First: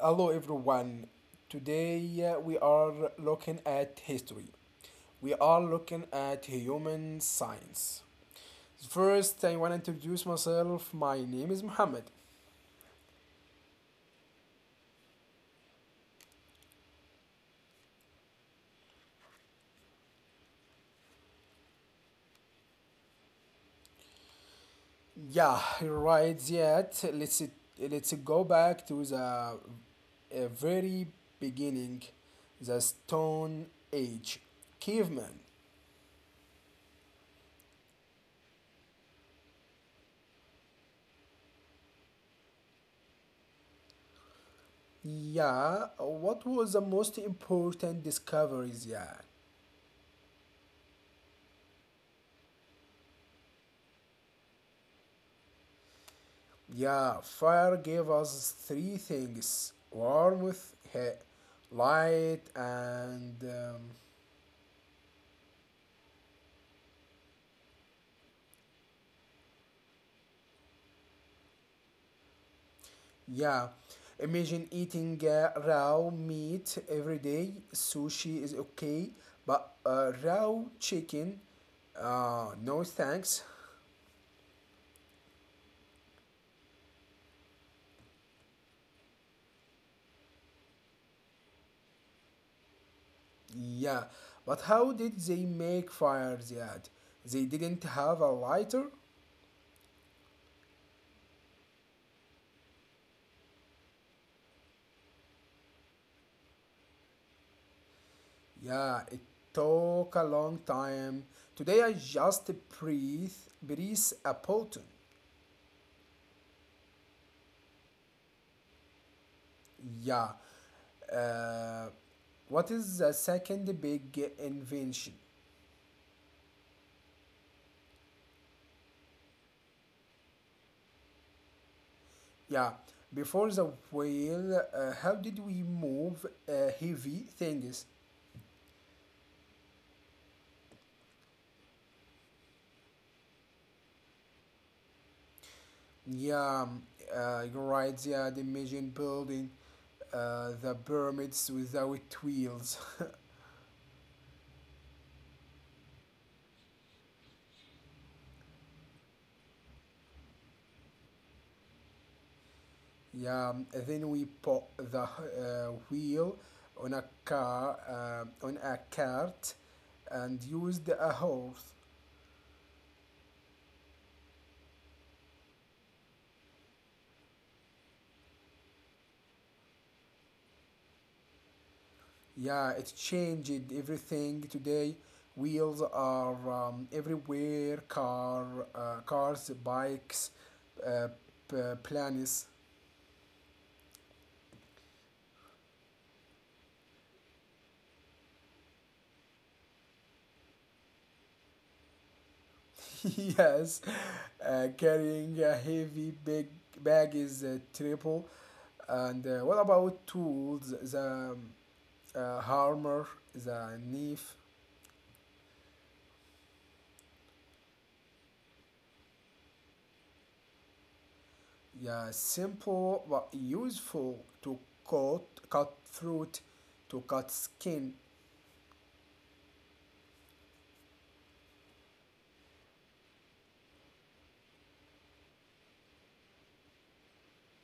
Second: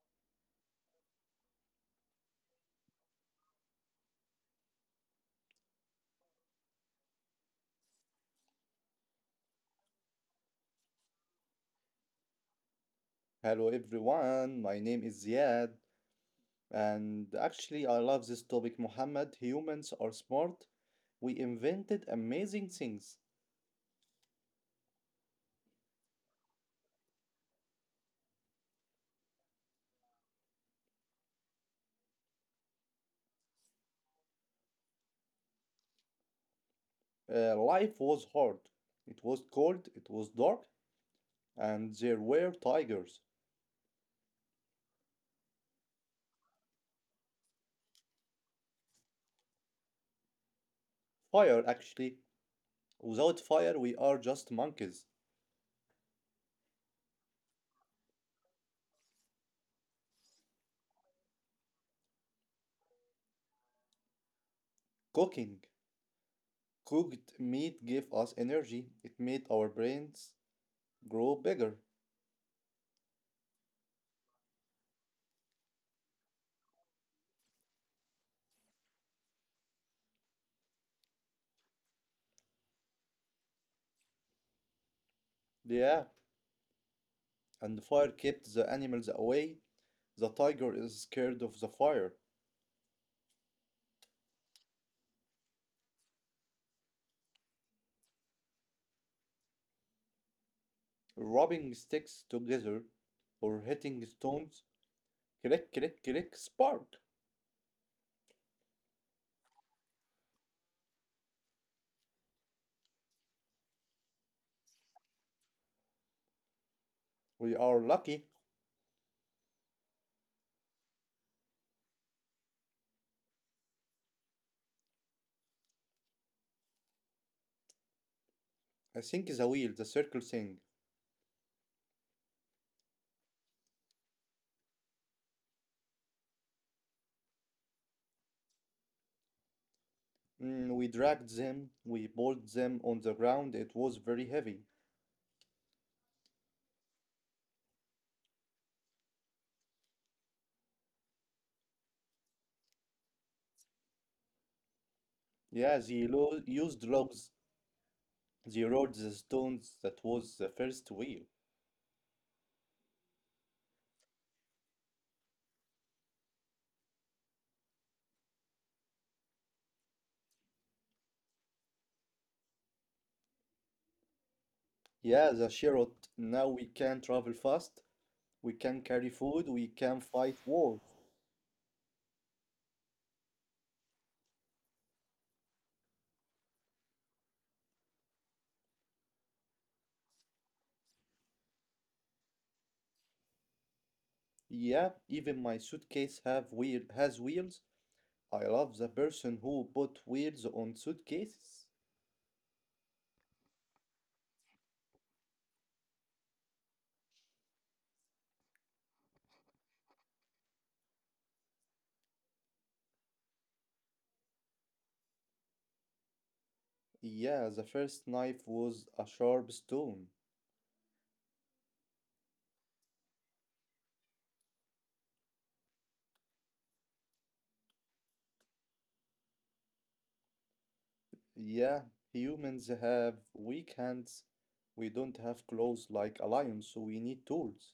hello everyone. Today we are looking at history. We are looking at human science. First, I want to introduce myself. My name is Muhammad. Hello everyone, my name is Ziad, and actually I love this topic, Muhammad. Humans are smart. We invented amazing things. Yeah, right. Yet, let's go back to the very beginning, the Stone Age, caveman. Life was hard. It was cold, it was dark, and there were tigers. Yeah, what was the most important discoveries yet? Fire, actually. Without fire, we are just monkeys. Yeah, fire gave us three things: warmth, light, and Cooking. Cooked meat gave us energy. It made our brains grow bigger. yeah. Imagine eating raw meat every day. Sushi is okay, but raw chicken, no thanks. Yeah, and fire kept the animals away. The tiger is scared of the fire. Yeah, but how did they make fire, Ziad? They didn't have a lighter? Rubbing sticks together or hitting stones. Click, click, click, spark. Yeah, it took a long time. Today I just breathe, breathe a potent. We are lucky. Yeah. Uh, what is the second big invention? I think the wheel, the circle thing. Yeah. Before the wheel, how did we move heavy things? We dragged them, we pulled them on the ground. It was very heavy. Yeah, um, you're right. Yeah, the Mayan building, the pyramids without wheels. Yeah, used logs. They rolled the stones. That was the first wheel. Yeah, then we put the wheel on a car on a cart and used a horse. Yeah, the chariot. Now we can travel fast. We can carry food. We can fight wars. Yeah, it changed everything today. Wheels are everywhere. Cars, bikes, uh, planes. Yeah, even my suitcase have wheel has wheels. I love the person who put wheels on suitcases. Yes, carrying a heavy big bag is a triple. And what about tools? The hammer, the knife, Yeah, the first knife was a sharp stone. yeah, simple but useful to cut cut fruit, to cut skin. Yeah, humans have weak hands. We don't have claws like a lion, so we need tools.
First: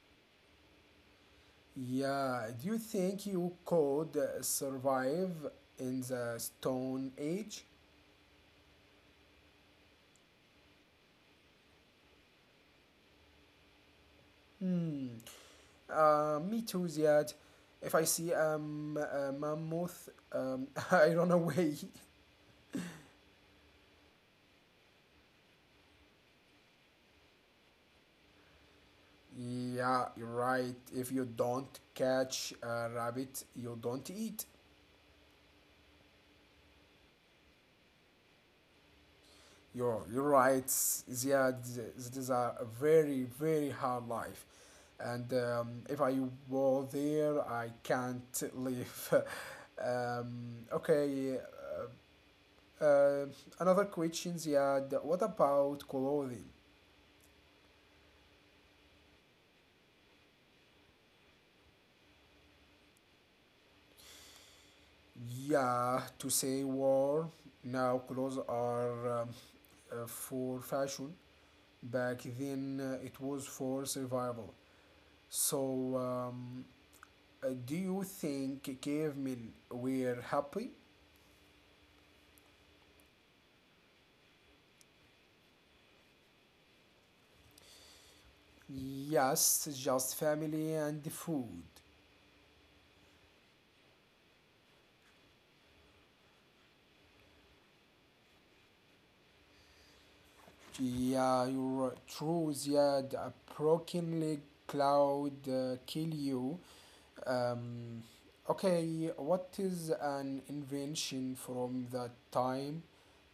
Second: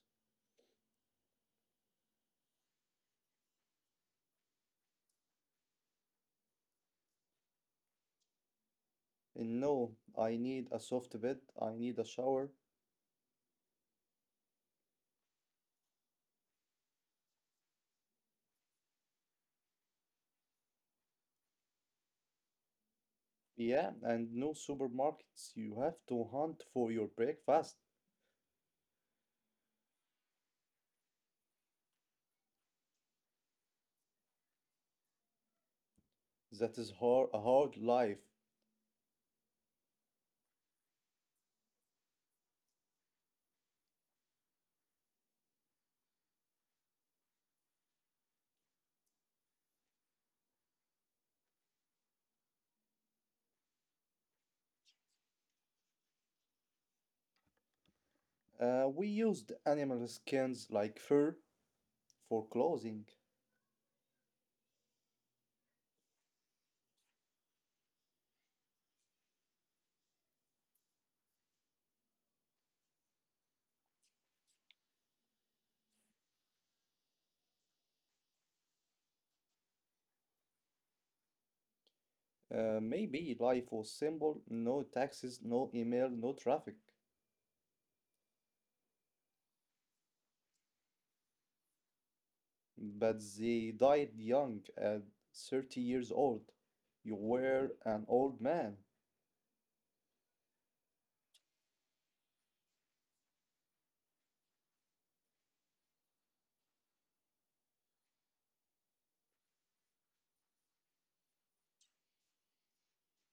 Yeah, do you think you could survive in the Stone Age? And no, I need a soft bed, I need a shower. Hmm. Me too, Ziad. If I see a mammoth, I run away. Yeah, and no supermarkets. You have to hunt for your breakfast. Yeah, you're right. If you don't catch a rabbit, you don't eat. That is hard, a hard life. You're right, Ziad. This is a very, very hard life. And if I were there, I can't leave. Okay, uh, uh, another question, Ziad. What about clothing? We used animal skins like fur for clothing. Yeah, to say war now clothes are for fashion. Back then it was for survival. So, um, do you think cavemen were happy? Maybe life was simple, no taxes, no email, no traffic. Yes, just family and food. But they died young at 30 years old. You were an old man. Yeah, you're true. Yeah, a broken leg cloud kill you. Um, okay, what is an invention from that time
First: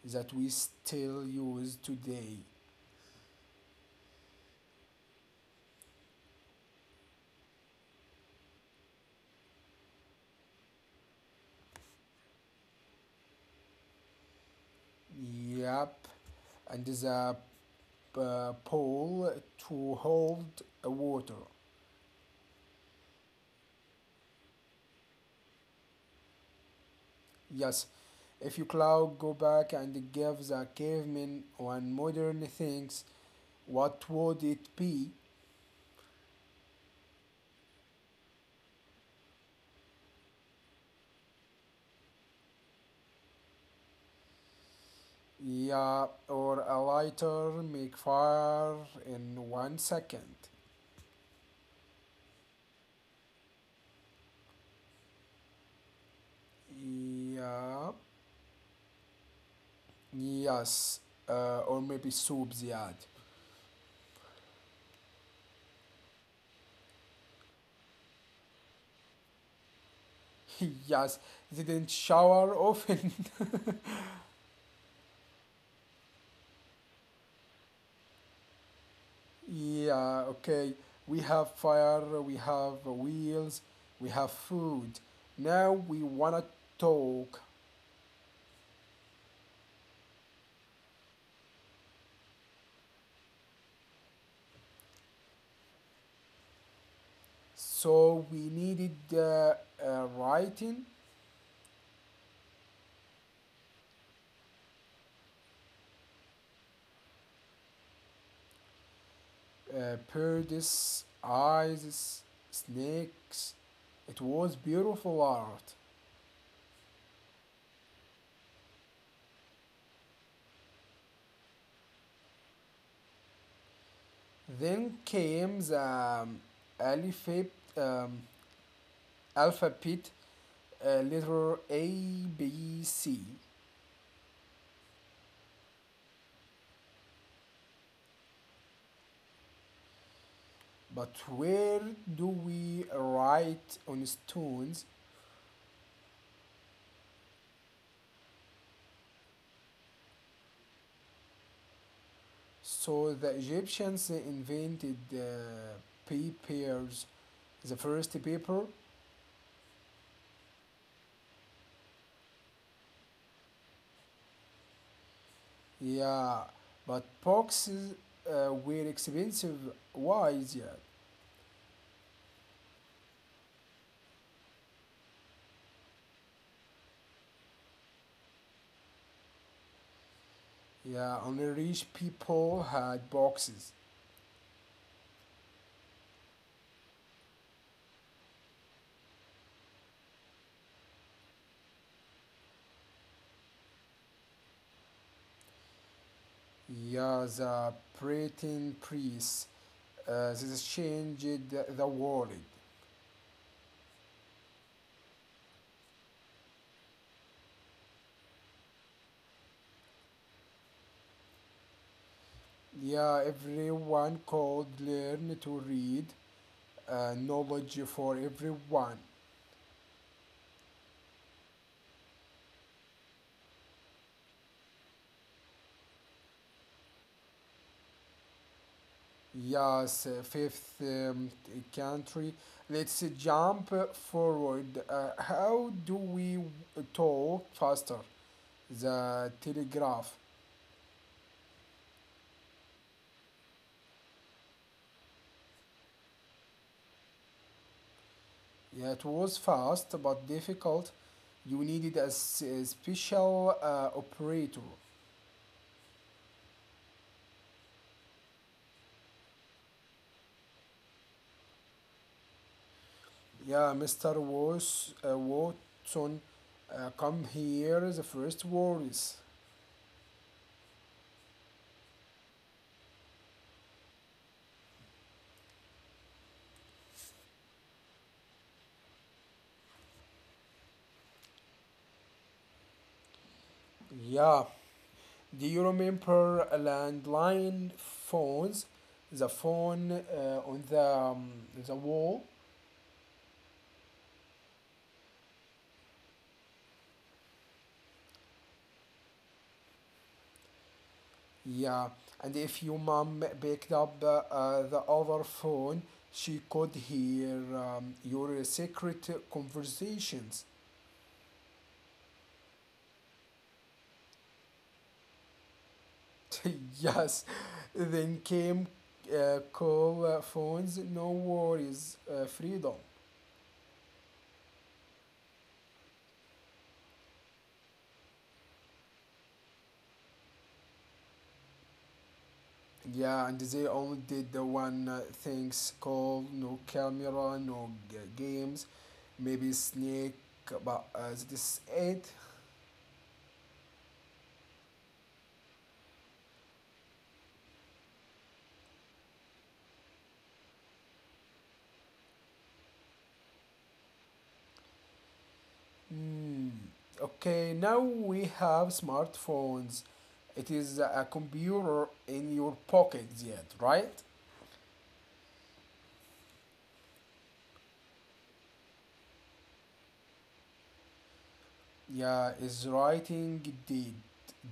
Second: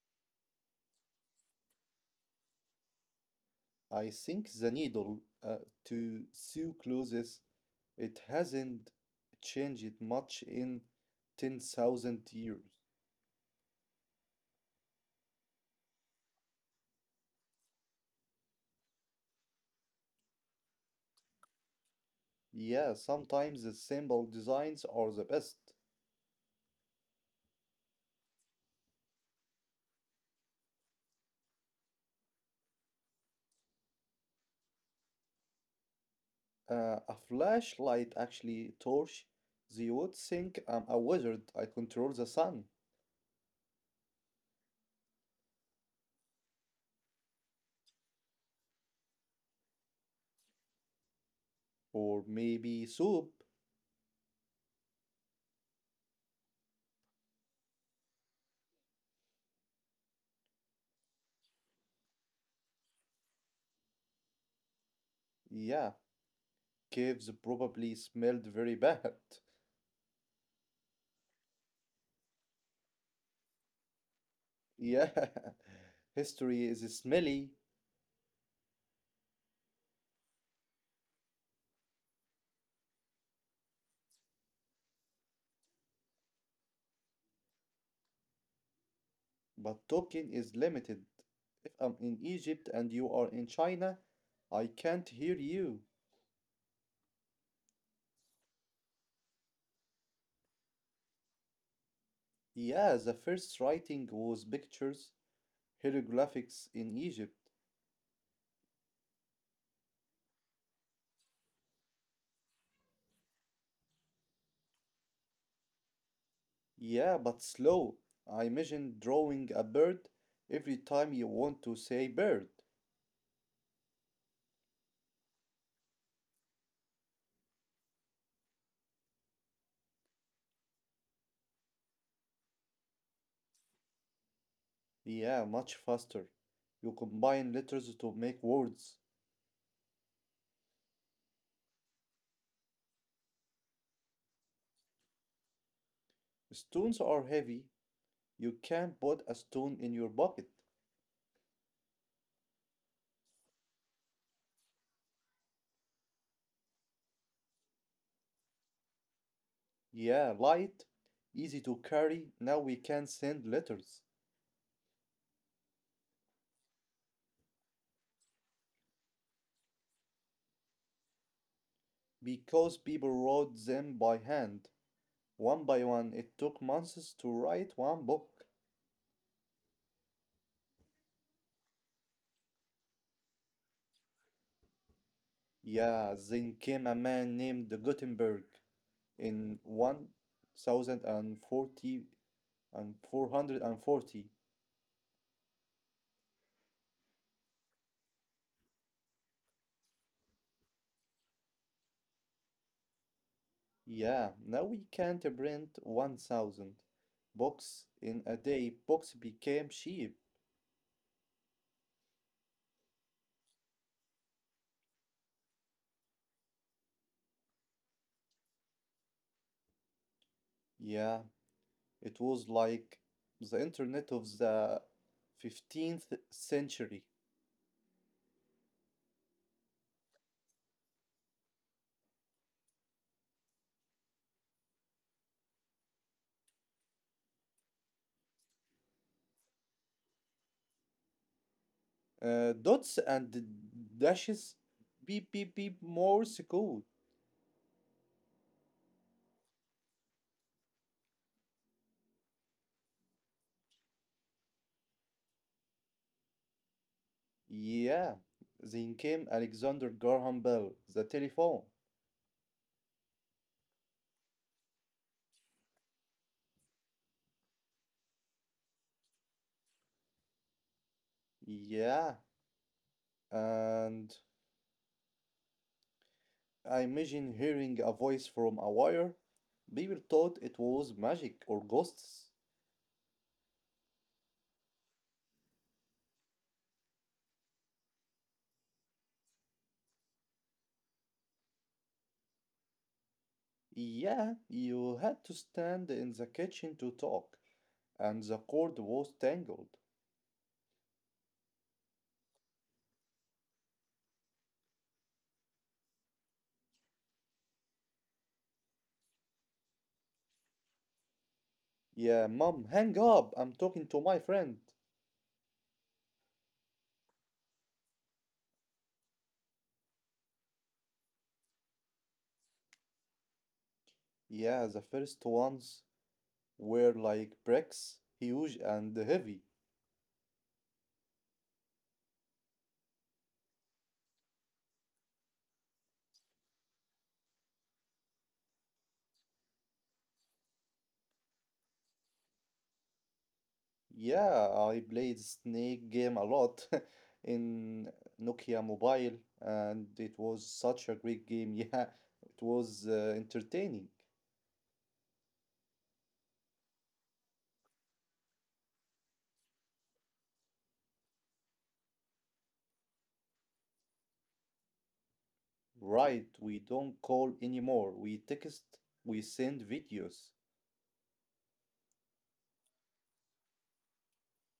that we still use today? I think the needle, uh, to sew clothes, it hasn't changed much in 10,000 years. Yep, and the pole to hold water. Yeah, sometimes the simple designs are the best. Yes, if you cloud go back and give the caveman one modern things, what would it be? A flashlight, actually torch. They would think I'm a wizard, I control the sun. Yeah, or a lighter make fire in 1 second. Or maybe soup. Yeah. Yes, or maybe soup, Ziad. Yeah, caves probably smelled very bad. Yes, they didn't shower often. Yeah, history is smelly, Yeah, okay. We have fire, we have wheels, we have food. Now we wanna talk. but talking is limited. If I'm in Egypt and you are in China, I can't hear you. So we needed writing, Yeah, the first writing was pictures, hieroglyphics in Egypt. Birds, eyes, snakes. It was beautiful art. Yeah, but slow. I imagine drawing a bird every time you want to say bird. Then came the alphabet. Um, alphabet letter A, B, C. Yeah, much faster. You combine letters to make words. But where do we write on stones? Stones are heavy. You can put a stone in your pocket. So the Egyptians invented papers, the first paper. Yeah, light, easy to carry. Now we can send letters. Yeah, but boxes were expensive. Why? Yeah, Because people wrote them by hand, one by one. It took months to write one book. yeah, only rich people had boxes. Yeah, then came a man named Gutenberg in 1040 and 440. Yeah, the Breton priests. This changed the world. Yeah, now we can't print 1000 books in a day. Books became cheap. Yeah, everyone could learn to read. Knowledge for everyone. Yeah, it was like the internet of the 15th century. Yes, fifth t- country. Let's jump forward. How do we talk faster? The telegraph. Dots and dashes, beep beep beep, Morse code. Yeah, it was fast but difficult. You needed s- a special operator. Yeah, then came Alexander Graham Bell, the telephone. Yeah, Mr. Watson, come here the first words. Yeah, and I imagine hearing a voice from a wire. People thought it was magic or ghosts. Yeah, do you remember landline phones? The phone on the wall? Yeah, you had to stand in the kitchen to talk, and the cord was tangled. Yeah, and if your mom picked up the other phone, she could hear your secret conversations. Yeah, mom, hang up. I'm talking to my friend. Yes, then came call phones, no worries, freedom. Yeah, the first ones were like bricks, huge and heavy. Yeah, and they only did the one things called no camera, no g- games, maybe snake, but that is it. Yeah, I played Snake game a lot in Nokia Mobile, and it was such a great game. Yeah, it was entertaining. Hmm. Okay, now we have smartphones. It is a computer in your pocket, yet, right? Right, we don't call anymore. We text, we send videos. Yeah, is writing did.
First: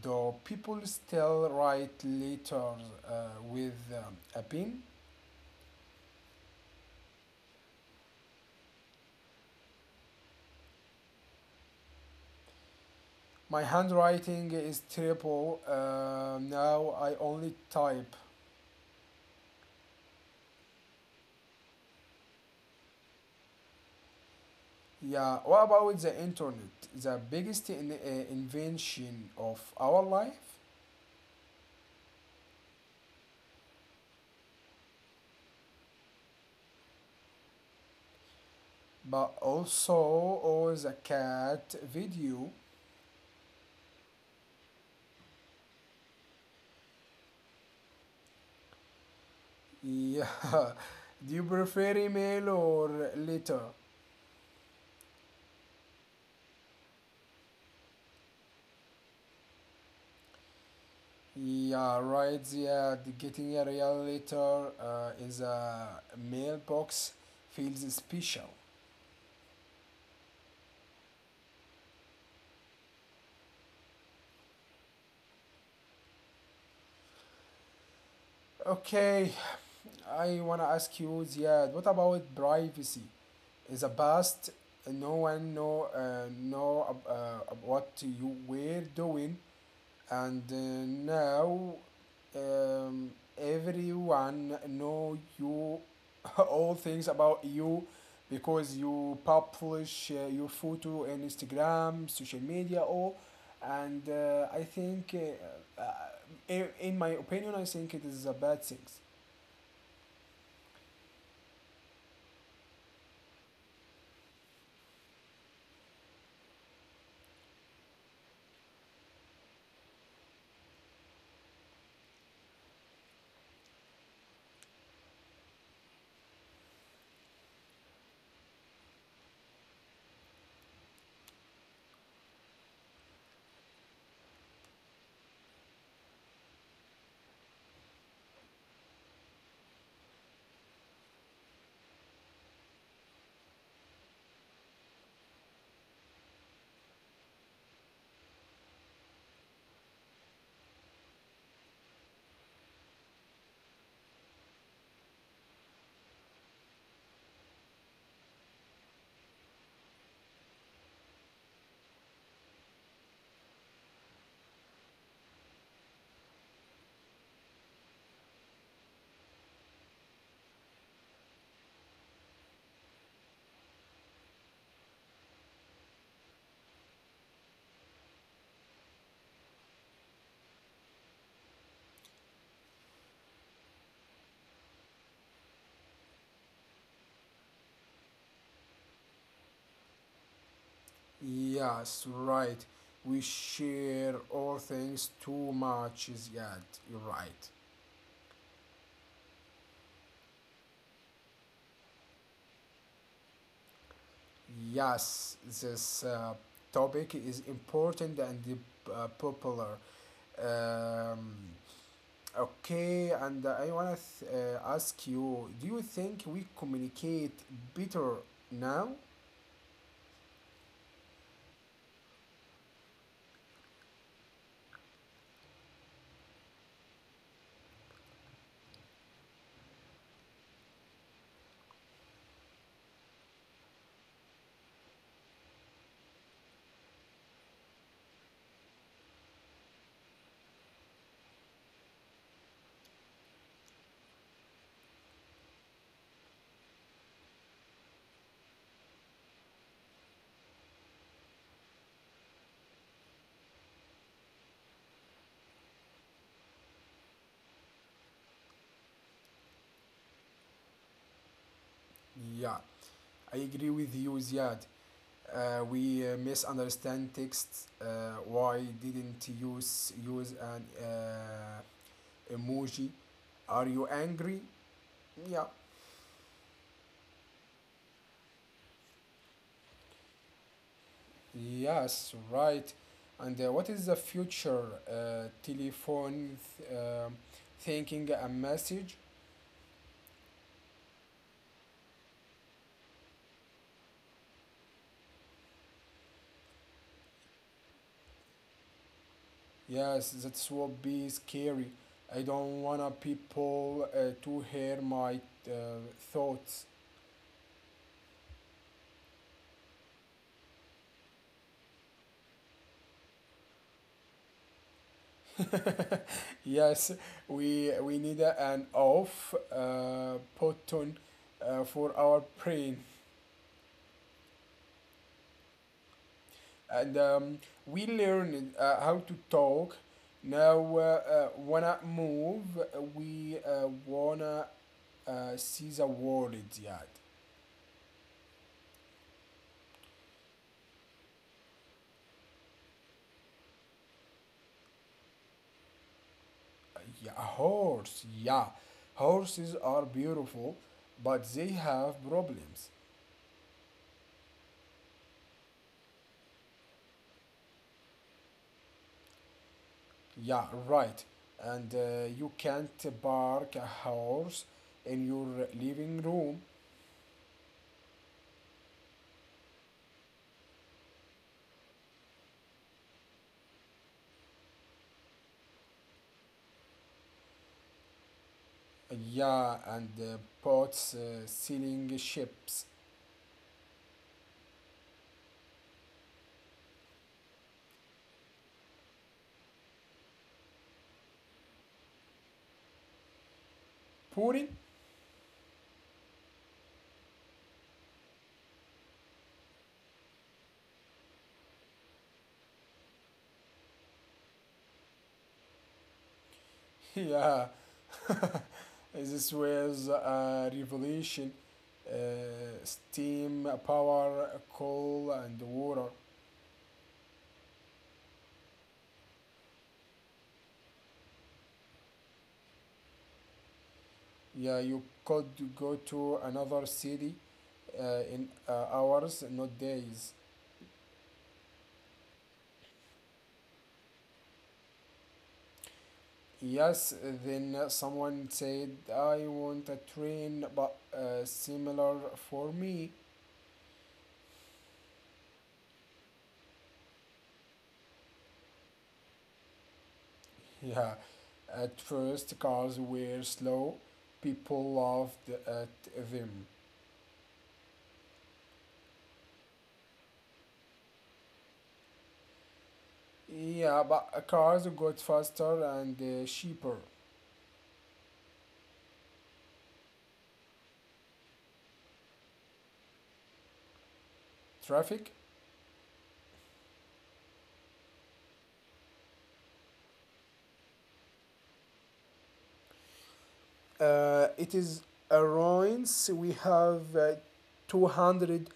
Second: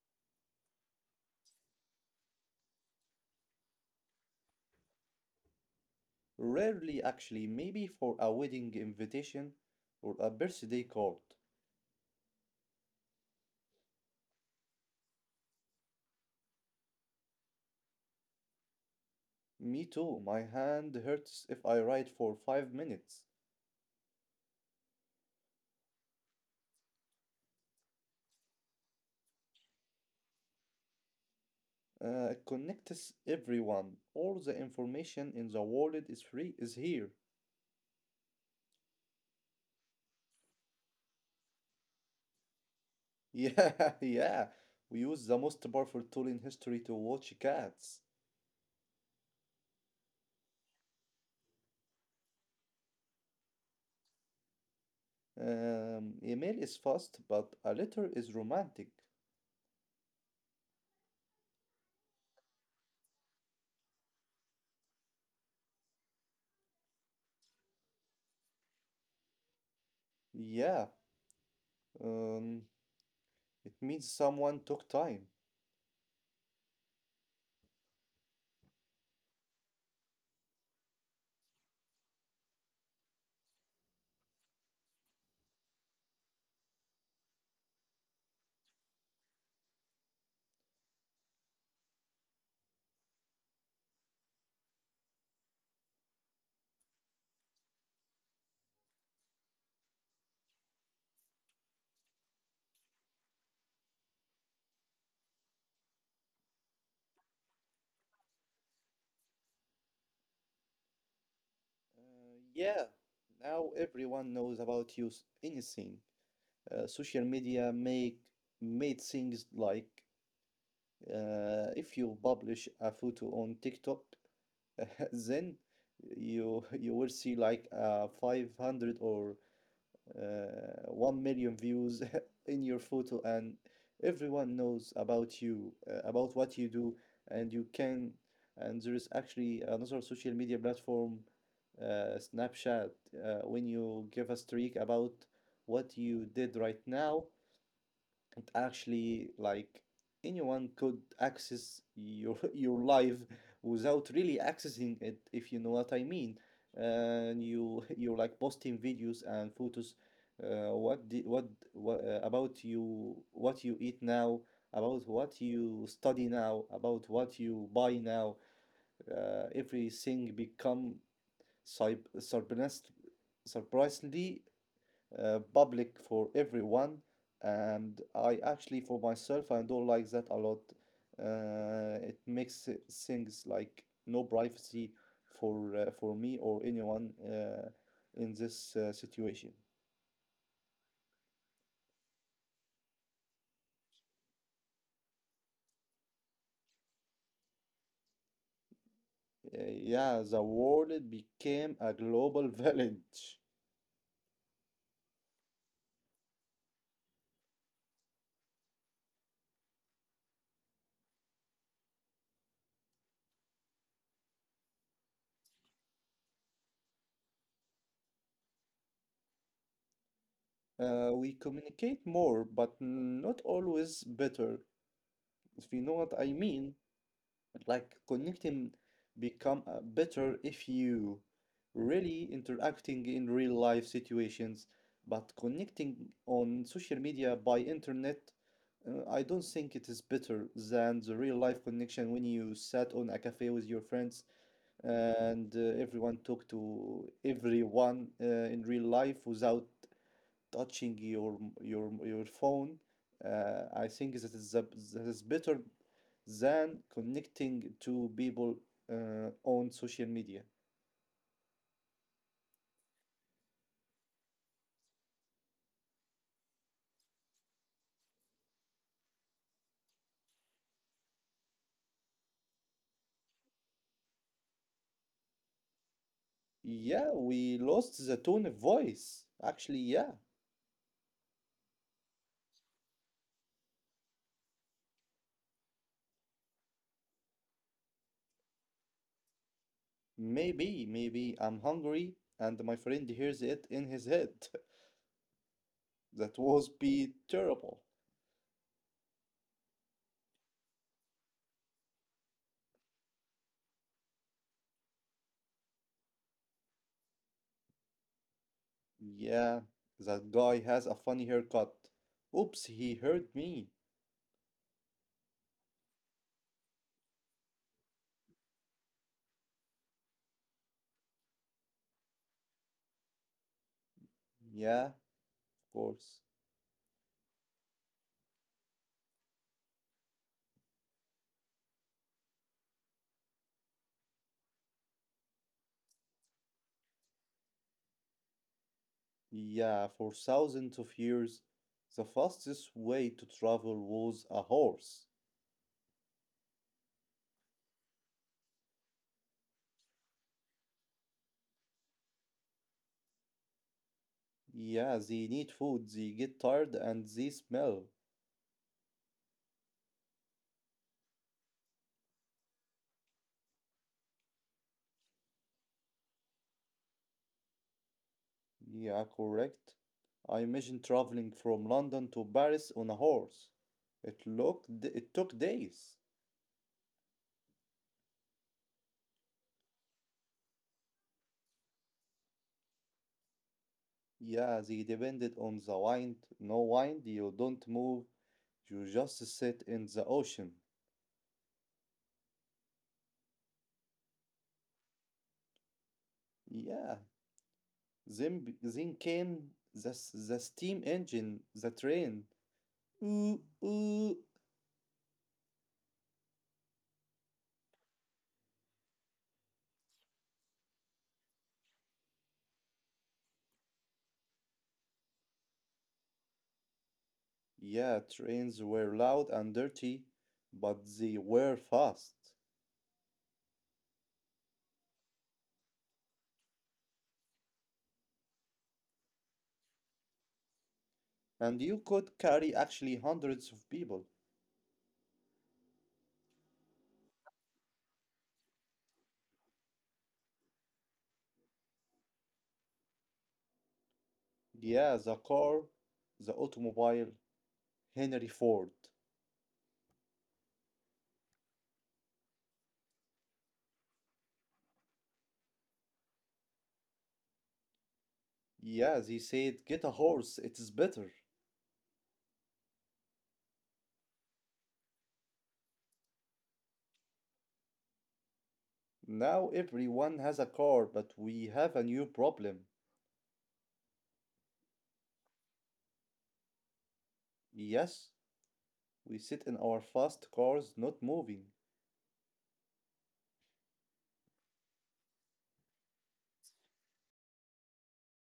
Though people still write letters with a pen. Rarely, actually, maybe for a wedding invitation or a birthday card. My handwriting is terrible. Now I only type. Me too. My hand hurts if I write for 5 minutes. Yeah, what about the internet? The biggest invention of our life, It connects everyone. All the information in the world is free is here. but also all the cat video. Yeah, yeah. We use the most powerful tool in history to watch cats. Yeah, do you prefer email or letter? Email is fast, but a letter is romantic. Yeah, right. Yeah, getting a real letter in the mailbox feels special. Yeah. Um, it means someone took time. Okay, I want to ask you, Ziad, what about privacy? In the past, no one know what you were doing and now um, everyone know you all things about you because you publish your photo in instagram social media all and I think in my opinion I think it is a bad thing. Yeah. Now everyone knows about you. Anything. Social media make made things like, if you publish a photo on TikTok, then you will see like 500 or 1 million views in your photo, and everyone knows about you, about what you do, and you can. And there is actually another social media platform, Snapchat, when you give a streak about what you did right now, and actually like anyone could access your your life without really accessing it, if you know what I mean. And you, you're like posting videos and photos, what did what about you, what you eat now, about what you study now, about what you buy now. Everything become surp- surprised surprisingly, public for everyone. And I actually, for myself, I don't like that a lot. It makes things like no privacy for me or anyone, in this situation. Yes, right, we share all things too much is, yeah, you're right. Yeah, the world became a global village. Yes, this topic is important and popular. Um, okay, and I want to ask you, do you think we communicate better now? We communicate more, but not always better, if you know what I mean. Like connecting become better if you really interacting in real life situations, but connecting on social media by internet, I don't think it is better than the real life connection when you sat on a cafe with your friends, and everyone talked to everyone in real life without touching your phone. I think that is better than connecting to people on social media. Yeah, I agree with you, Ziad. We misunderstand texts. Why didn't use an emoji? Are you angry? Yeah. Yeah, we lost the tone of voice, actually. Yeah, Yes, right. And what is the future? Telephone thinking a message? maybe I'm hungry and my friend hears it in his head. that was be terrible. Yes, that will be scary. I don't wanna people to hear my uh, thoughts. Yeah, that guy has a funny haircut. Oops, he heard me. Yes, we need an off button for our brain. Yeah, of course. And we learned how to talk. Now, wanna move, we wanna see the world. Yeah, Yeah, for thousands of years, the fastest way to travel was a horse. yeah, a horse. Yeah, horses are beautiful, but they have problems. Yeah, they need food, they get tired, and they smell. Yeah, right. And you can't park a horse in your living room. Yeah, correct. I imagine traveling from London to Paris on a horse. It took days. Yeah, and pots, selling chips, Yeah, they depended on the wind. No wind, you don't move, you just sit in the ocean. pudding. Yeah, then came the steam engine, the train. Mm-mm. Yeah, this was a revolution. Steam, power, coal, and water. Yeah, trains were loud and dirty, but they were fast. Yeah, you could go to another city in hours, not days. And you could carry actually hundreds of people. Yes, then someone said, I want a train, but similar for me. Yeah, the car, the automobile, Henry Ford. Yeah, at first cars were slow, people laughed at them. Yeah, they said, get a horse, it is better. Yeah, but cars got faster and cheaper. Now everyone has a car, but we have a new problem. Traffic. Yes, we sit in our fast cars, not moving. It is ruins. We have 200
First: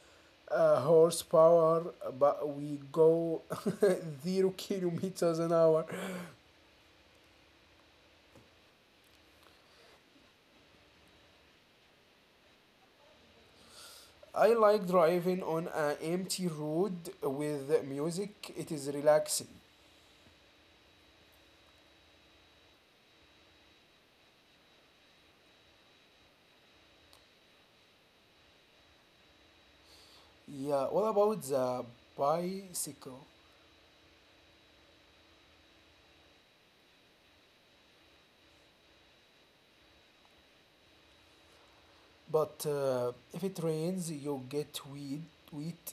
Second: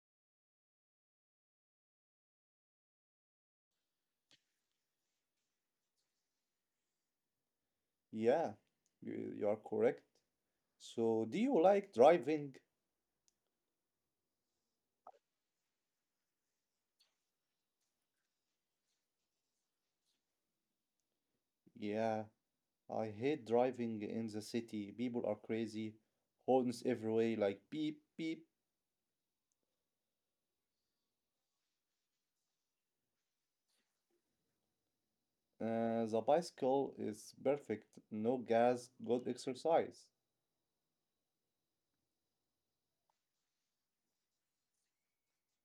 horsepower, but we go 0 kilometers an hour. Yeah, you are correct. So, do you like driving? I like driving on an empty road with music. It is relaxing. Yeah, I hate driving in the city. People are crazy, horns everywhere, like beep beep. Yeah. What about the bicycle? The bicycle is perfect. No gas, good exercise. But if it rains, you get wheat,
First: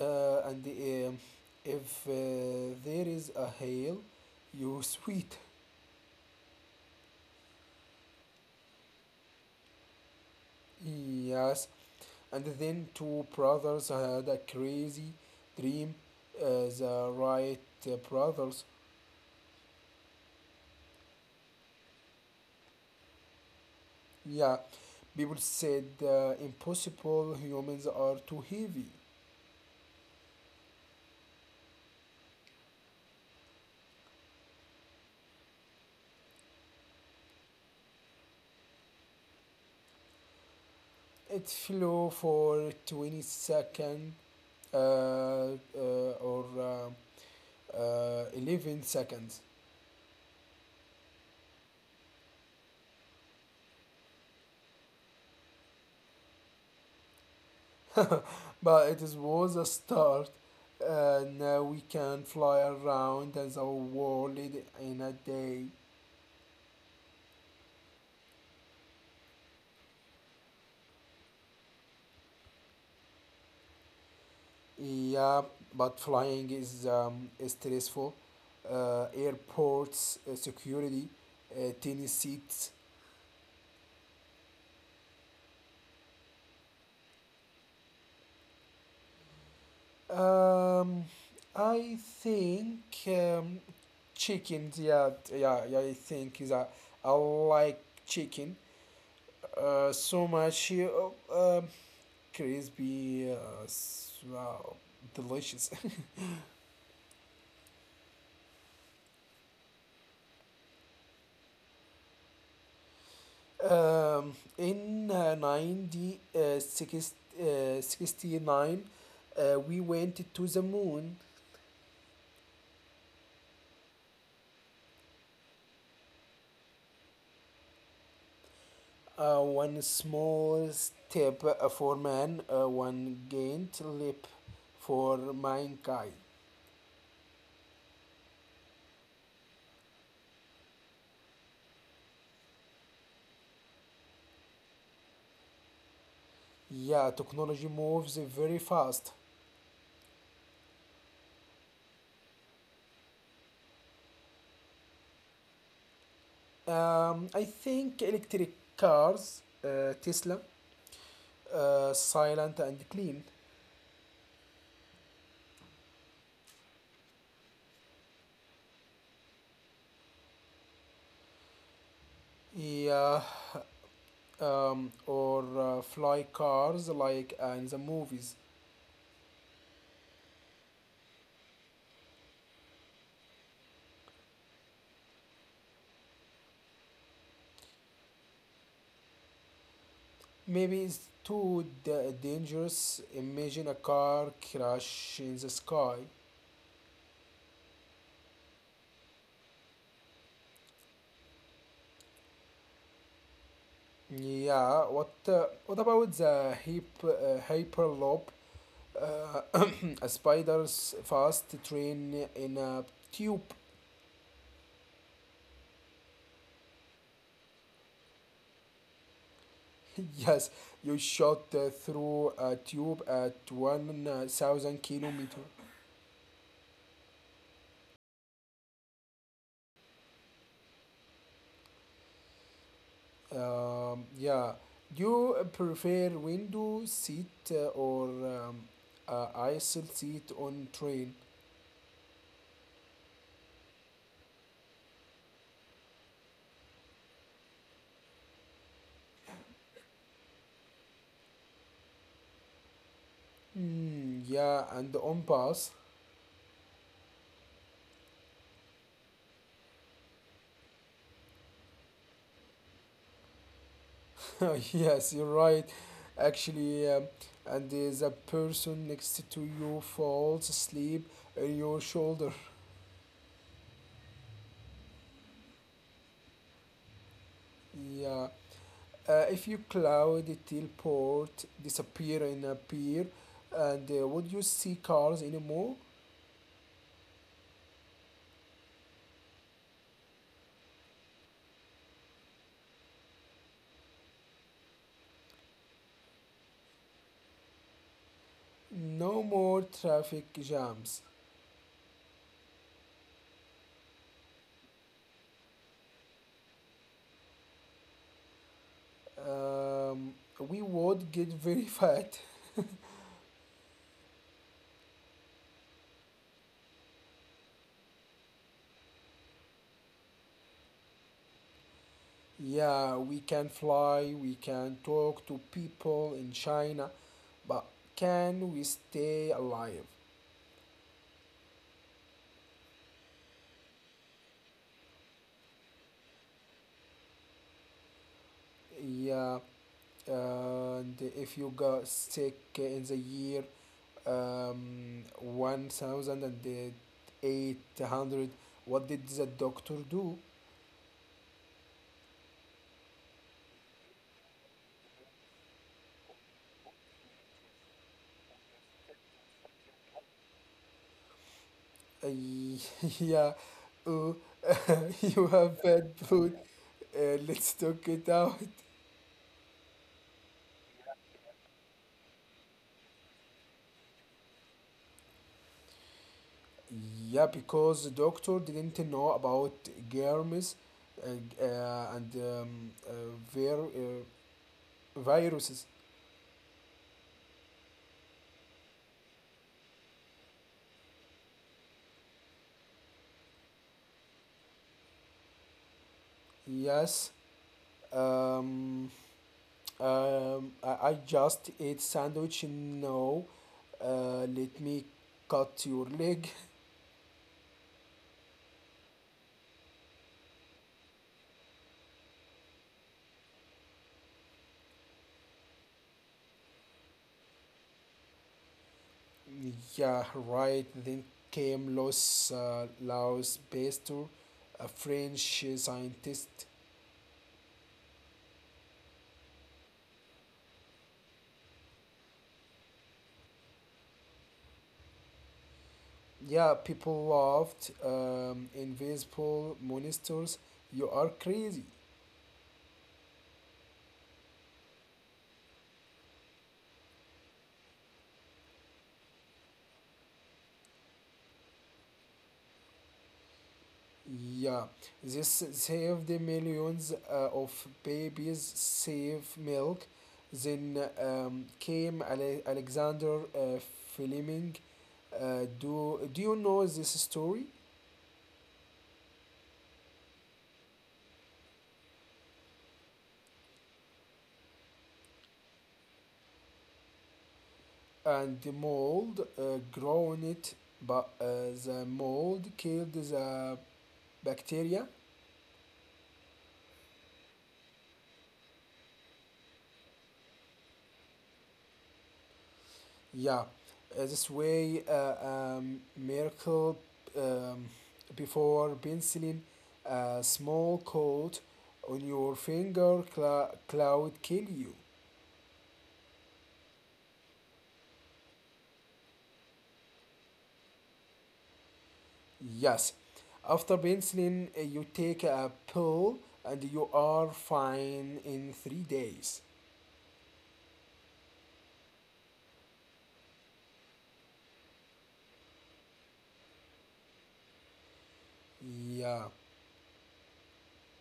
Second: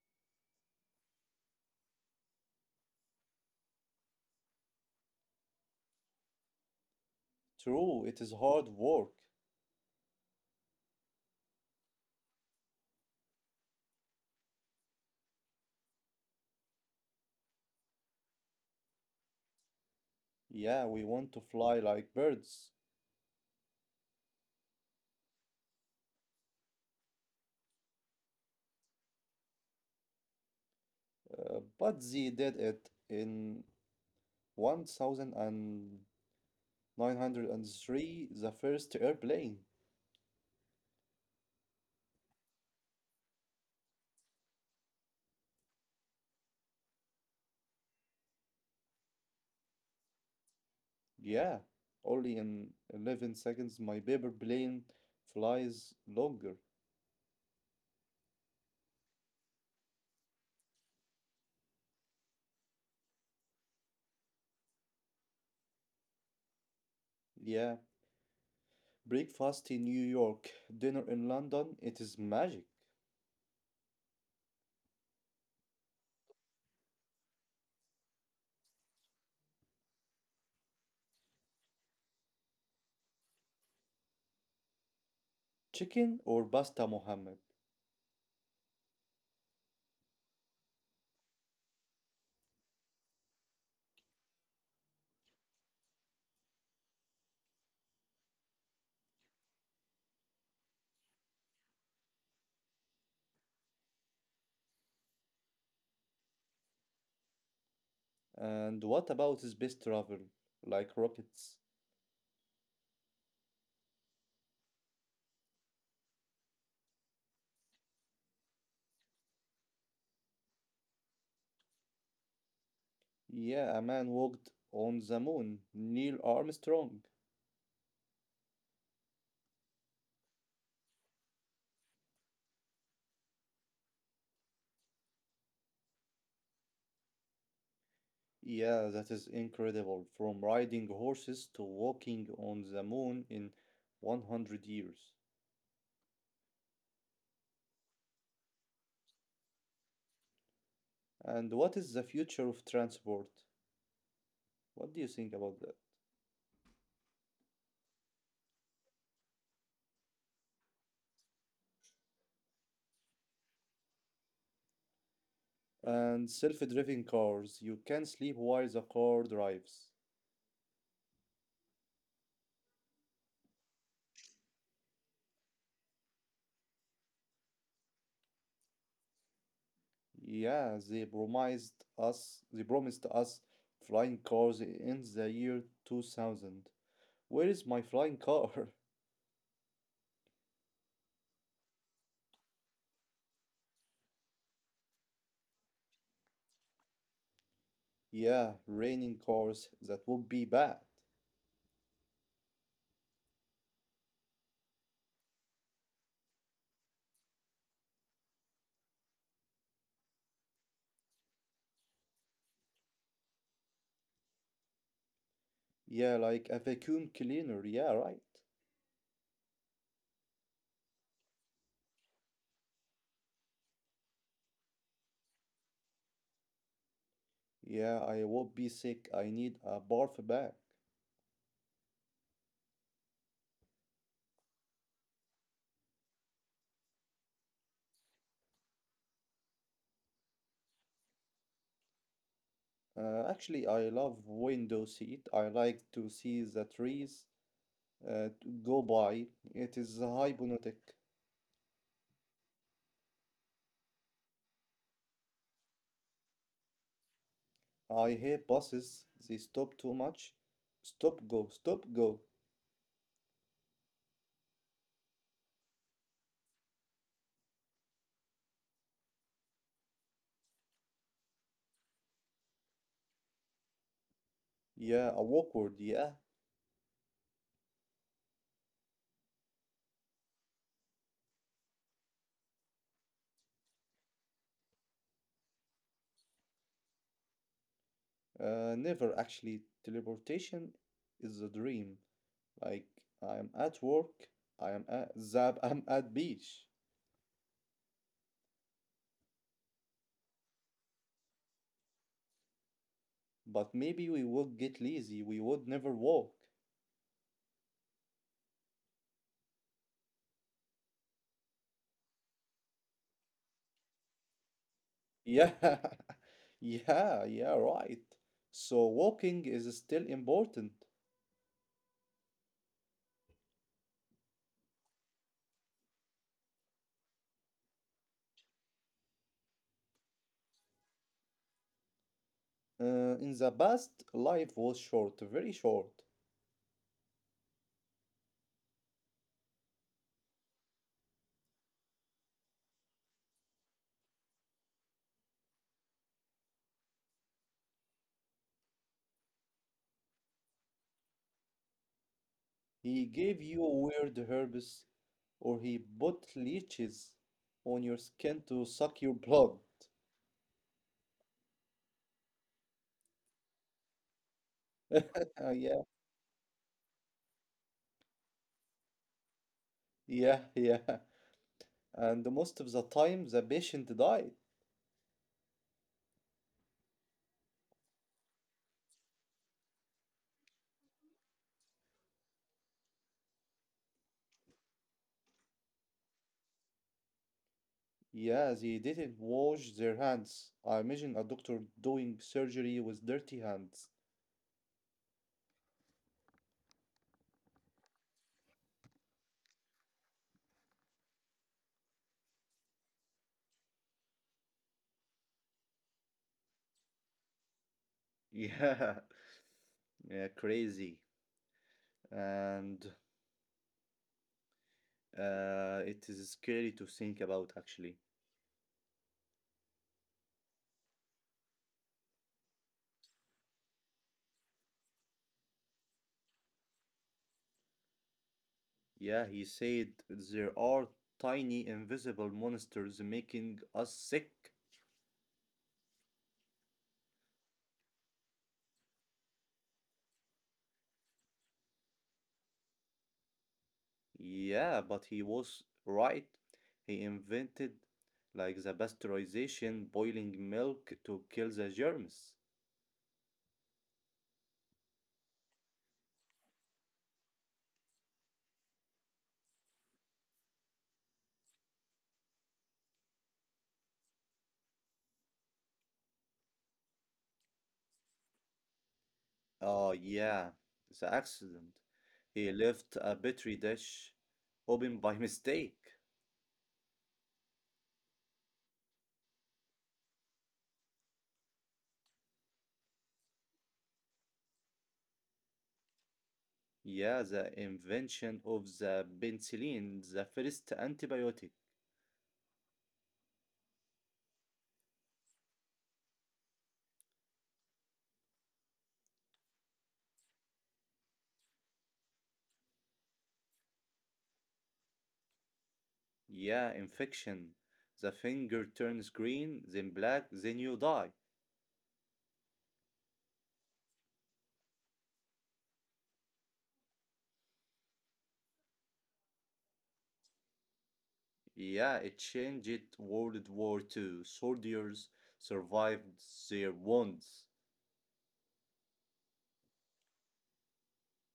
and if there is a hail, you sweat. True, it is hard work. Yes. And then two brothers had a crazy dream, uh, the Wright brothers. Yeah, we want to fly like birds. Yeah, people said impossible, humans are too heavy. But they did it in 1903, the first airplane. It flew for 20 seconds uh, or 11 seconds. Yeah, only in 11 seconds, my paper plane flies longer. Was a start. Now we can fly around the world in a day. Yeah, breakfast in New York, dinner in London, it is magic. Yeah, but flying is stressful. Airports, security, tennis seats. Chicken or pasta, Mohammed? Um, I think um, chickens. Yeah, yeah, yeah. I think is a, I like chicken. So much crispy, wow, delicious. And what about space travel? Like rockets? um, in 90, 60, 69, we went to the moon. Yeah, a man walked on the moon, Neil Armstrong. One small step for man, one giant leap for mankind. Yeah, that is incredible. From riding horses to walking on the moon in 100 years. Yeah, technology moves very fast. And what is the future of transport? What do you think about that? I think electric cars, Tesla, silent and clean. And self driving cars, you can sleep while the car drives. Yeah, or fly cars like in the movies. Yeah, they promised us flying cars in the year 2000. Where is my flying car? Maybe it's too da- dangerous. Imagine a car crash in the sky. Yeah, raining cars, that would be bad. Yeah, what about the hyperloop? Uh, a spider's fast train in a tube. Yeah, like a vacuum cleaner, yeah, right. Yes, you shot through a tube at 1,000 kilometers. Yeah, I would be sick, I need a barf bag. Yeah. Do you prefer window seat or aisle seat on train? Actually, I love window seat. I like to see the trees to go by. It is hypnotic. Hmm, yeah, and on bus. I hate buses. They stop too much. Stop, go, stop, go. Yes, you're right. Actually, and there's a person next to you falls asleep on your shoulder. Yeah, a awkward, yeah. Yeah. If you cloud the teleport, disappear and appear, and would you see cars anymore? Never actually. Teleportation is a dream. Like, I'm at work, I am at Zab, I'm at beach. No more traffic jams. But maybe we would get lazy, we would never walk. um, we would get very fat. Yeah, yeah, yeah, right. So, walking is still important. Yeah, we can fly, we can talk to people in China, but can we stay alive? In the past, life was short, very short. Yeah, and if you got sick in the year 1800, what did the doctor do? He gave you weird herbs, or he put leeches on your skin to suck your blood. Uh, yeah, uh, you Uh, have Yeah, bad food. Let's talk it out. yeah, yeah. And most of the time, the patient died. Yeah, because the doctor didn't know about germs uh, uh, and um, uh, vir- uh, viruses. Yeah, they didn't wash their hands. I imagine a doctor doing surgery with dirty hands. Yes, um, I just ate sandwich. No, let me cut your leg. Yeah, yeah, crazy. And it is scary to think about, actually. Yeah, right. Then came Los Laos Pasteur, a French scientist. Yeah, he said there are tiny invisible monsters making us sick. Yeah, people laughed. Invisible monsters, you are crazy. Yeah, but he was right. He invented like the pasteurization, boiling milk to kill the germs. Yeah, this saved the millions of babies, save milk. Then Alexander Fleming. Do you know this story? Oh, yeah, the accident. He left a petri dish open by mistake. And the mold grown it, but the mold killed the bacteria. Yeah, the invention of the penicillin, the first antibiotic. Yeah, miracle. um, before penciling a small coat on your finger, cla- cloud kill you. Yeah, infection. The finger turns green, then black, then you die. Yes, after penciling, you take a pill and you are fine in 3 days. Yeah, it changed World War Two. Soldiers survived their wounds. Yeah.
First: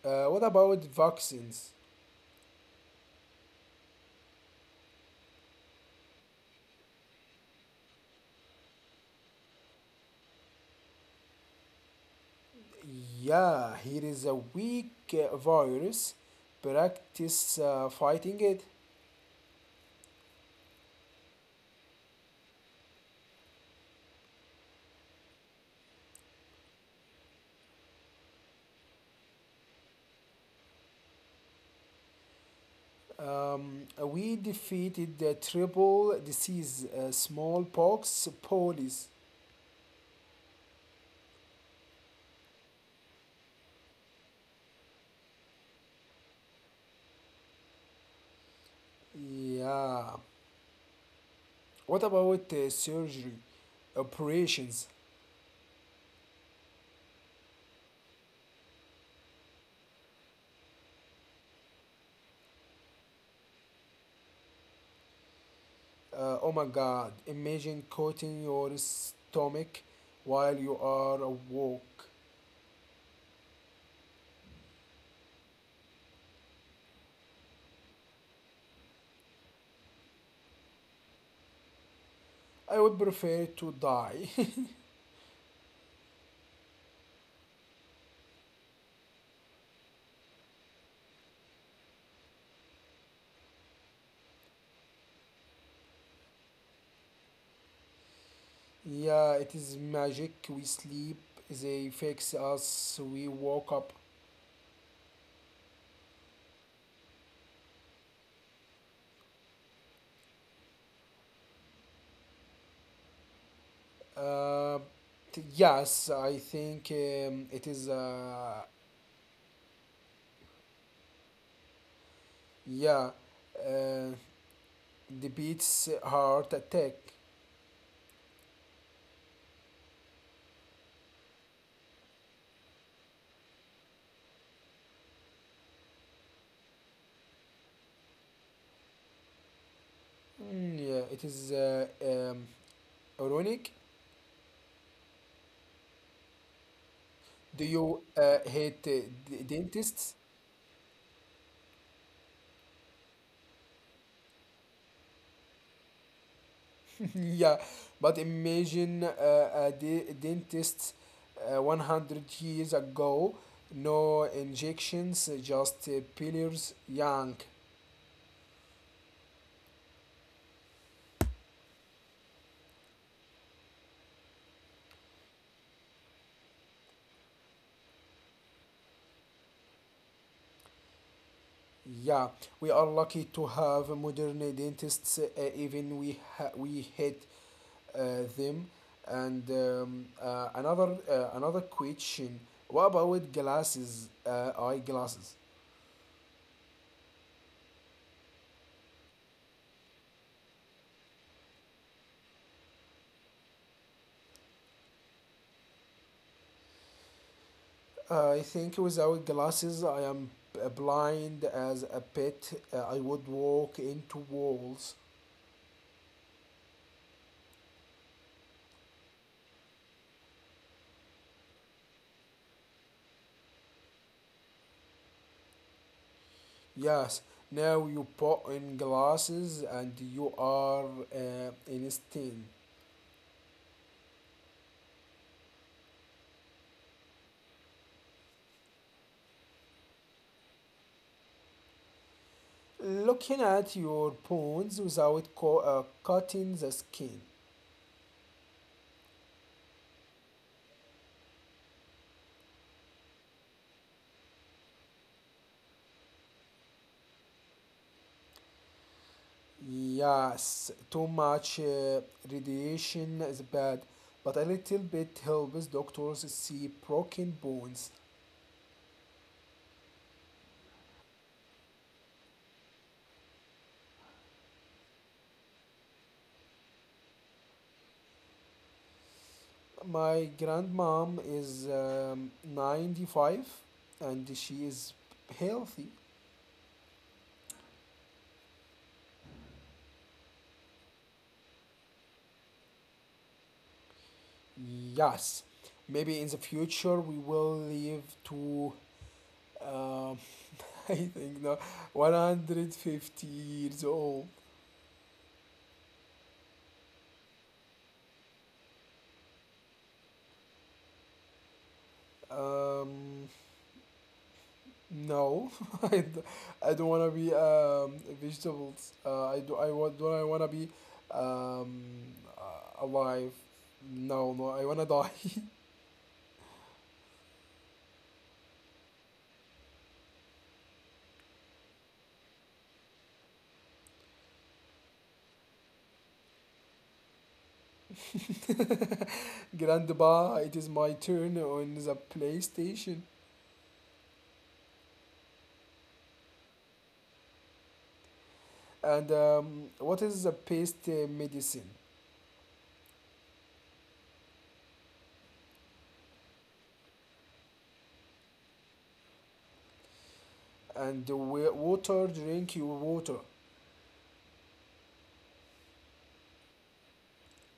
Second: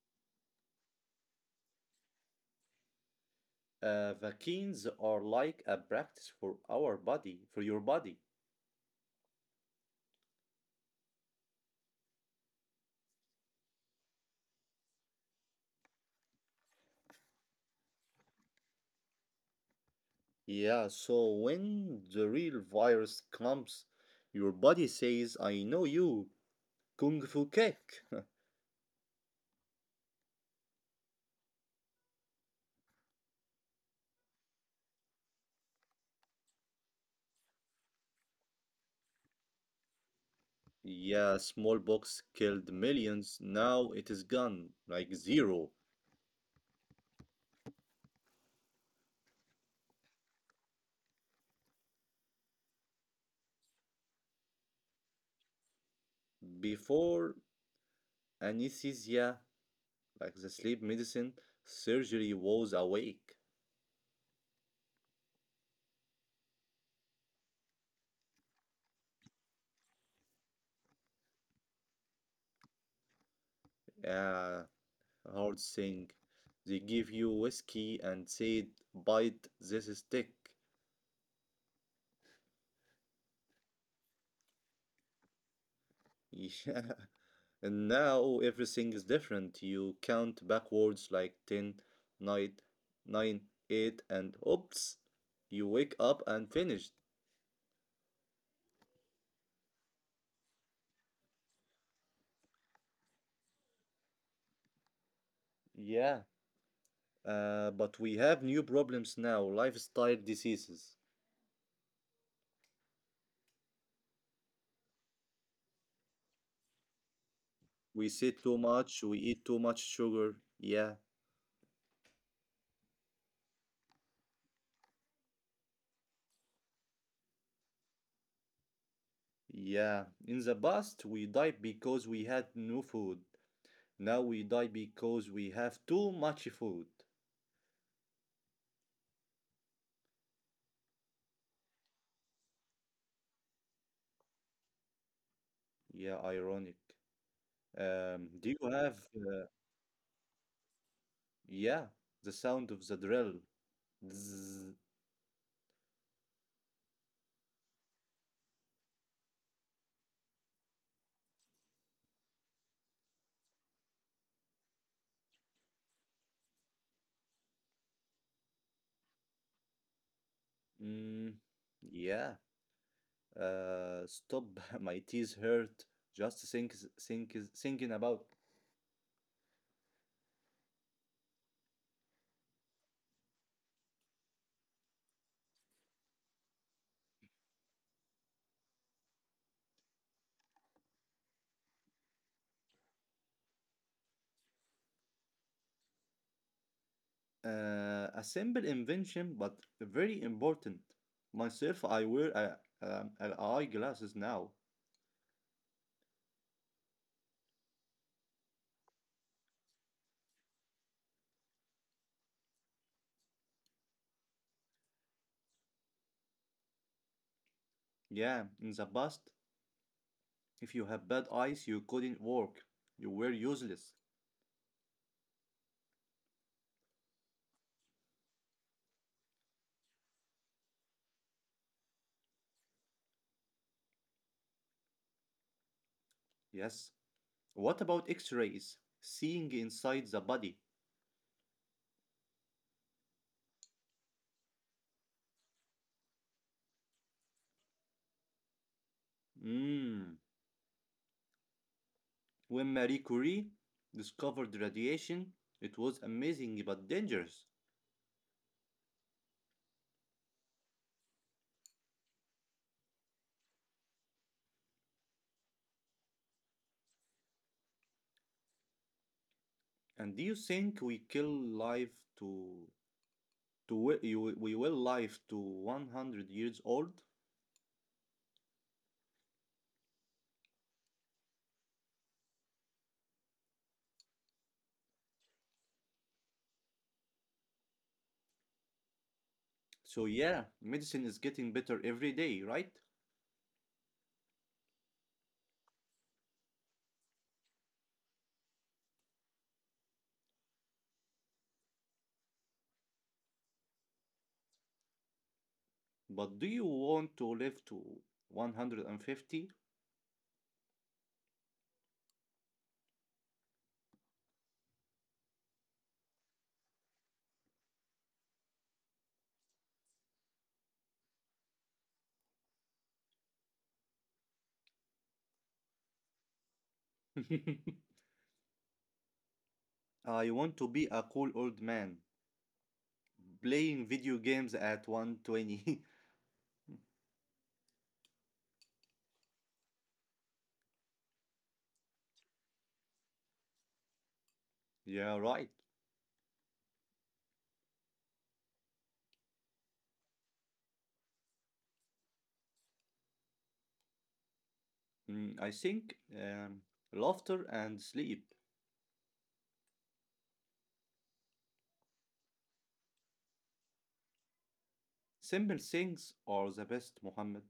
What about vaccines? Vaccines are like a practice for our body, for your body. Yeah, here is a weak virus. Practice fighting it. Yeah, so when the real virus comes, your body says, I know you, Kung Fu Cake. We defeated the triple disease, smallpox, police. Yeah, smallpox killed millions. Now it is gone, like zero. Yeah. What about surgery, operations? Before anesthesia, like the sleep medicine, surgery was awake. Oh my God! Imagine cutting your stomach while you are awoke. Yeah, hard thing. They give you whiskey and said, bite this stick. I would prefer to die. Yeah. And now everything is different. You count backwards like 10, 9, 9, 8, and oops, you wake up and finished. Yeah, it is magic. We sleep. They fix us. We woke up. Yeah. But we have new problems now, lifestyle diseases. Uh, yes, I think it is. We sit too much, we eat too much sugar. Yeah. Yeah, uh, the beats heart attack. Yeah, in the past we died because we had no food. Now we die because we have too much food. Yeah, it is ironic. Yeah, ironic. Do you Do you have, hate d- dentists? yeah, the sound of the drill? Zzz. Yeah, but imagine a de- dentist 100 years ago. No injections, just pillars. Young. Mm, yeah. Stop. My teeth hurt. Just thinking about Yeah, we are lucky to have modern dentists. Even we hate them. And another question: what about glasses? Eyeglasses. A simple invention, but very important. Myself, I wear an eyeglasses now. I think without glasses, I am b- blind as a pet. I would walk into walls. Yeah, in the past, if you have bad eyes, you couldn't work. You were useless. Yes. Now you put in glasses and you are instant. Yes. What about x rays? Seeing inside the body. Looking at your bones without cutting the skin. Mmm. When Marie Curie discovered radiation, it was amazing but dangerous. Yes, too much radiation is bad, but a little bit helps doctors see broken bones. And do you think we kill life to. to we will live to 100 years old? My grandmom is 95 and she is healthy. So, yeah, medicine is getting better every day, right? Yes, maybe in the future we will live to, um, I think, no, 150 years old. But do you want to live to 150? Um, No, I, d- I don't want to be vegetables. I do. I want. Don't I want to be um, alive? No, no. I wanna die. I want to be a cool old man playing video games at 120. Grandpa, it is my turn on the PlayStation. yeah, right. And what is the paste medicine? Mm, I think laughter and sleep. And the water. Drink your water. Simple things are the best, Mohammed.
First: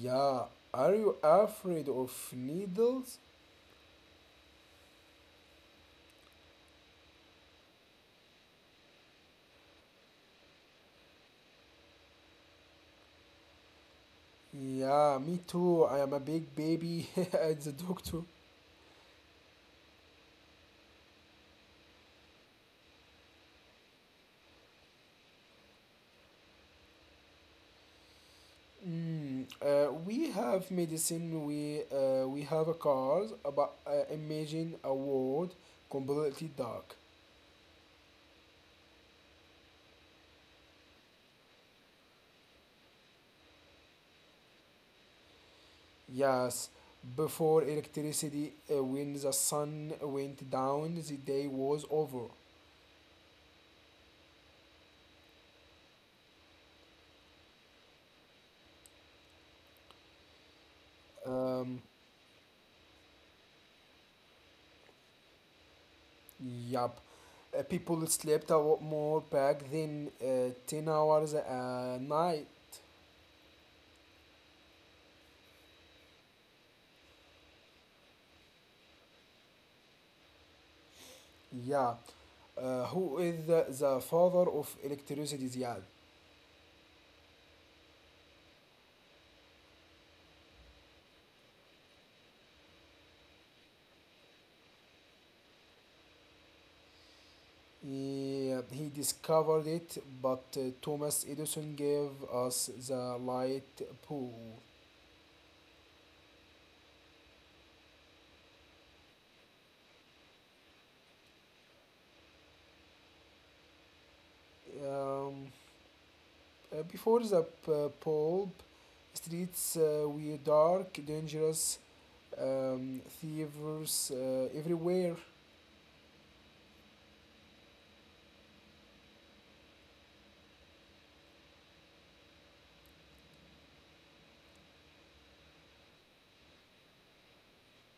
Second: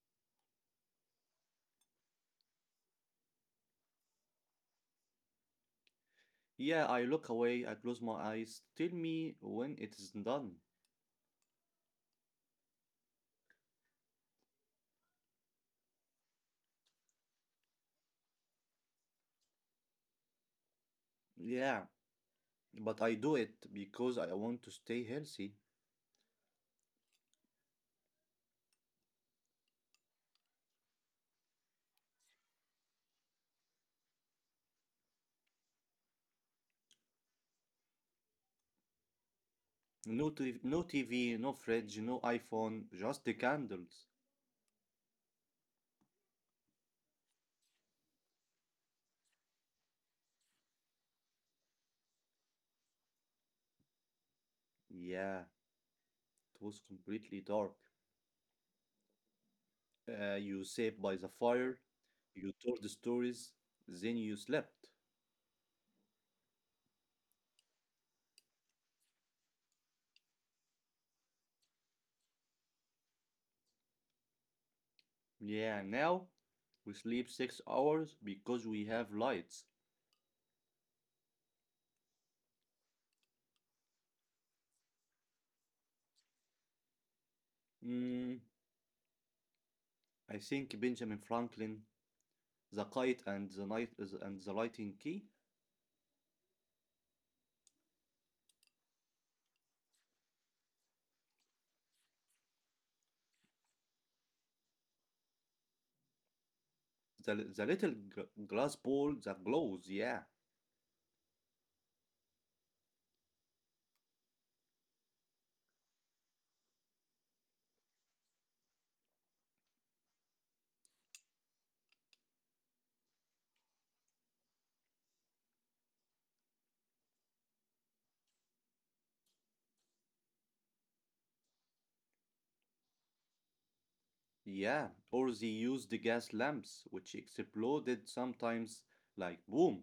Yeah. Are you afraid of needles? Yeah, I look away, I close my eyes. Tell me when it is done. Yeah, me too. I am a big baby at the doctor. Yeah, but I do it because I want to stay healthy. We have medicine, we have a cause, but imagine a world completely dark. No, no TV, no fridge, no iPhone, just the candles. Yes, before electricity, when the sun went down, the day was over. Yeah, it was completely dark. You sat by the Um, fire, you told stories, then you slept. yup. People slept a lot more back then, 10 hours a night. Yeah, now we sleep 6 hours because we have lights. Yeah. Who is the father of electricity, Ziad? Mm, I think Benjamin Franklin, the kite and the night and the lighting key, He discovered it, but Thomas Edison gave us the light bulb. the little glass ball that glows. Yeah, Um, before the bulb, streets were dark, dangerous, thieves everywhere. yeah. Or they used the gas lamps, which exploded sometimes like boom.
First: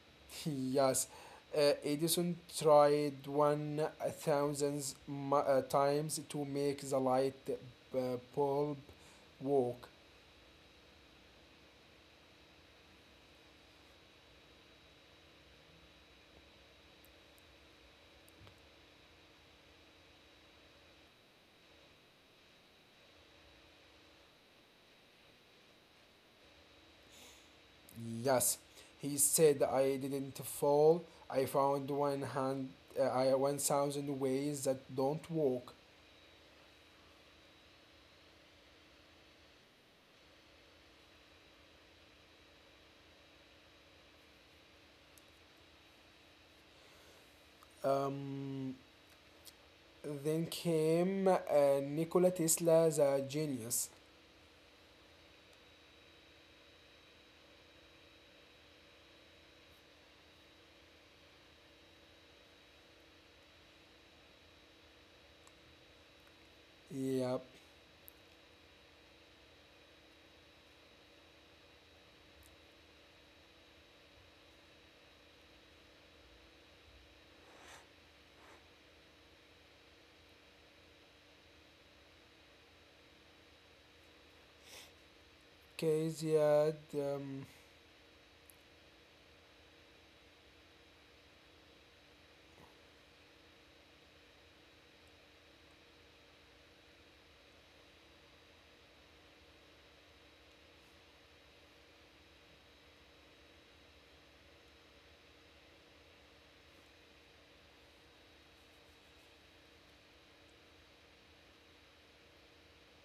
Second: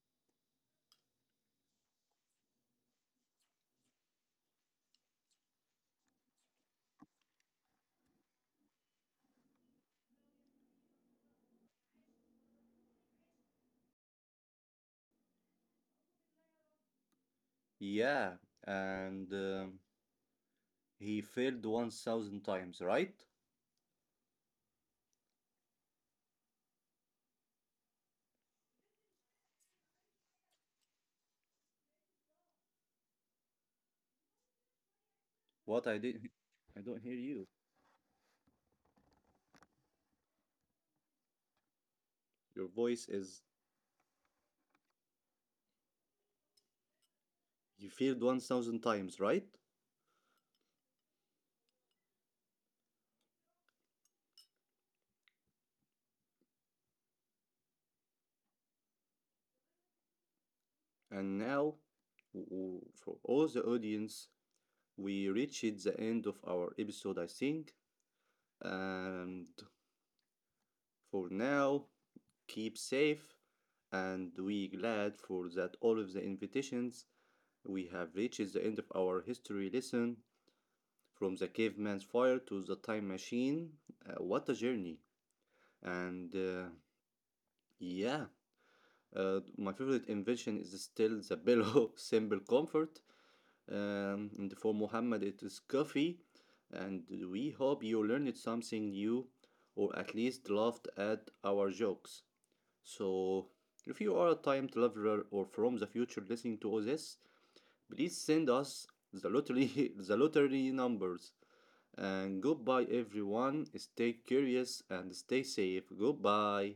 Yes, Edison tried 1,000 times to make the light bulb walk. Yeah, and he failed 1,000 times, right? Yes, he said I didn't fall. I found What one I did, hand, I don't I hear one you. thousand ways that don't work. Your voice is you failed 1,000 times, right? Um, then came Nikola Tesla, the genius. And now, for all the audience, we reached the end of our episode, I think. And Yep, for now, keep safe, and we glad for that all of the invitations. We have reached the end of our history lesson from the caveman's fire to the time machine. What a journey! And yeah. My favorite invention Kasiad. is still the pillow, simple comfort. And for Muhammad, it is coffee. And we hope you learned something new or at least laughed at our jokes. So, if you are a time traveler or from the future listening to all this, please send us the lottery, the lottery numbers. And goodbye, everyone. Stay curious and stay safe. Goodbye.